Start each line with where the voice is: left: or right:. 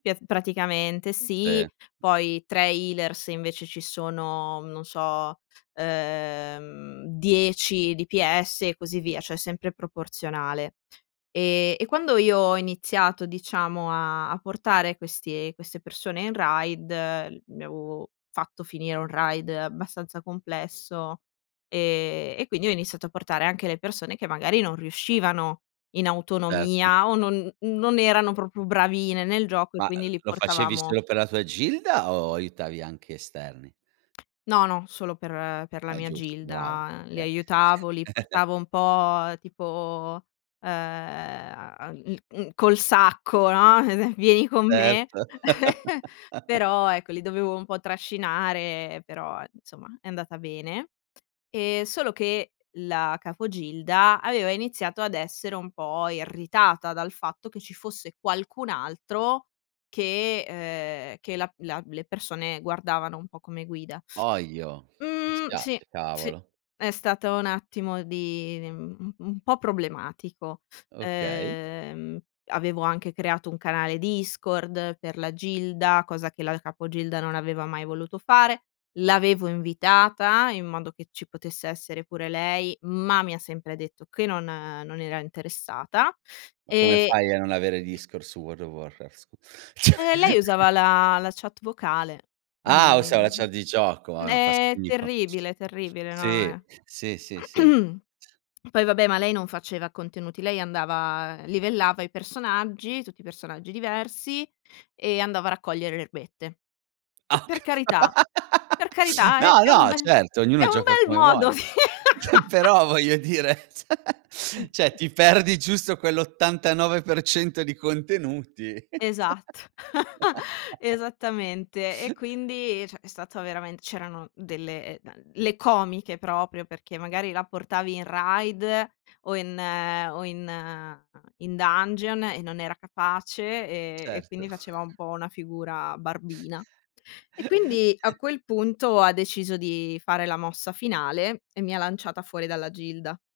left: Pies praticamente
right: Si.
left: sì, poi tra healers invece ci sono, non so, ehm 10 DPS e così via, cioè sempre proporzionale. E e quando io ho iniziato diciamo a a portare questi queste persone in Raid, mi avevo fatto finire un Raid abbastanza complesso, ehm, e quindi ho iniziato a portare anche le persone che magari non riuscivano in
right: Certo.
left: autonomia, o non non erano proprio bravine nel gioco e
right: Ma, uhm,
left: quindi li
right: lo facevi
left: portavamo
right: solo per la tua gilda, o aiutavi anche esterni?
left: No, no, solo per per la
right: Ah, è
left: mia
right: giusto, brava.
left: gilda. Li
right: Okay.
left: aiutavo, li portavo un po' tipo ehm, uhm, mhmm, col sacco, no, "Vieni con me."
right: Certo.
left: Però ecco li dovevo un po' trascinare, però insomma è andata bene. Ehm, solo che la capo gilda, aveva iniziato ad essere un po' irritata dal fatto che ci fosse qualcun altro che uhm, che la la le persone guardavano un po' come guida.
right: Ohio, mi
left: Mhmm, sì,
right: spiace
left: sì,
right: cavolo.
left: è stato un attimo di u un po' problematico.
right: Okay.
left: Ehm, avevo anche creato un canale Discord per la gilda, cosa che la capo gilda non aveva mai voluto fare. L'avevo invitata, in modo che ci potesse essere pure lei, ma mi ha sempre detto che non non era interessata
right: Ma come
left: e
right: fai a non avere Discord su World of Warcraft, scu cioè!
left: Ehm, lei usava la la chat vocale.
right: Ah us la chat
left: [unintelligible]
right: di gioco, ah fa
left: È
right: schifo.
left: terribile, terribile, no
right: Sì,
left: eh
right: sì, sì, sì, sì.
left: poi vabbè, ma lei non faceva contenuti, lei andava livellava i personaggi, tutti i personaggi diversi, e andava a raccogliere le erbette.
right: Ah
left: Che
right: ho
left: per
right: cap
left: carità per carità è
right: no,
left: è un
right: no,
left: bel
right: certo, ognuno
left: è un
right: gioca
left: bel
right: come
left: modo di
right: vuole. Però, voglio dire, cioè- cioè ti perdi giusto quel 89% di contenuti, cioè!
left: Esatto, esattamente. E quindi, cioè è stato veramen c'erano delle, uhm, le comiche proprio perché magari la portavi in Raid o in o in in Dungeon e non era capace e e
right: Certo.
left: quindi faceva un po' una figura barbina. E quindi a quel punto, ha deciso di fare la mossa finale, e mi ha lanciata fuori dalla gilda.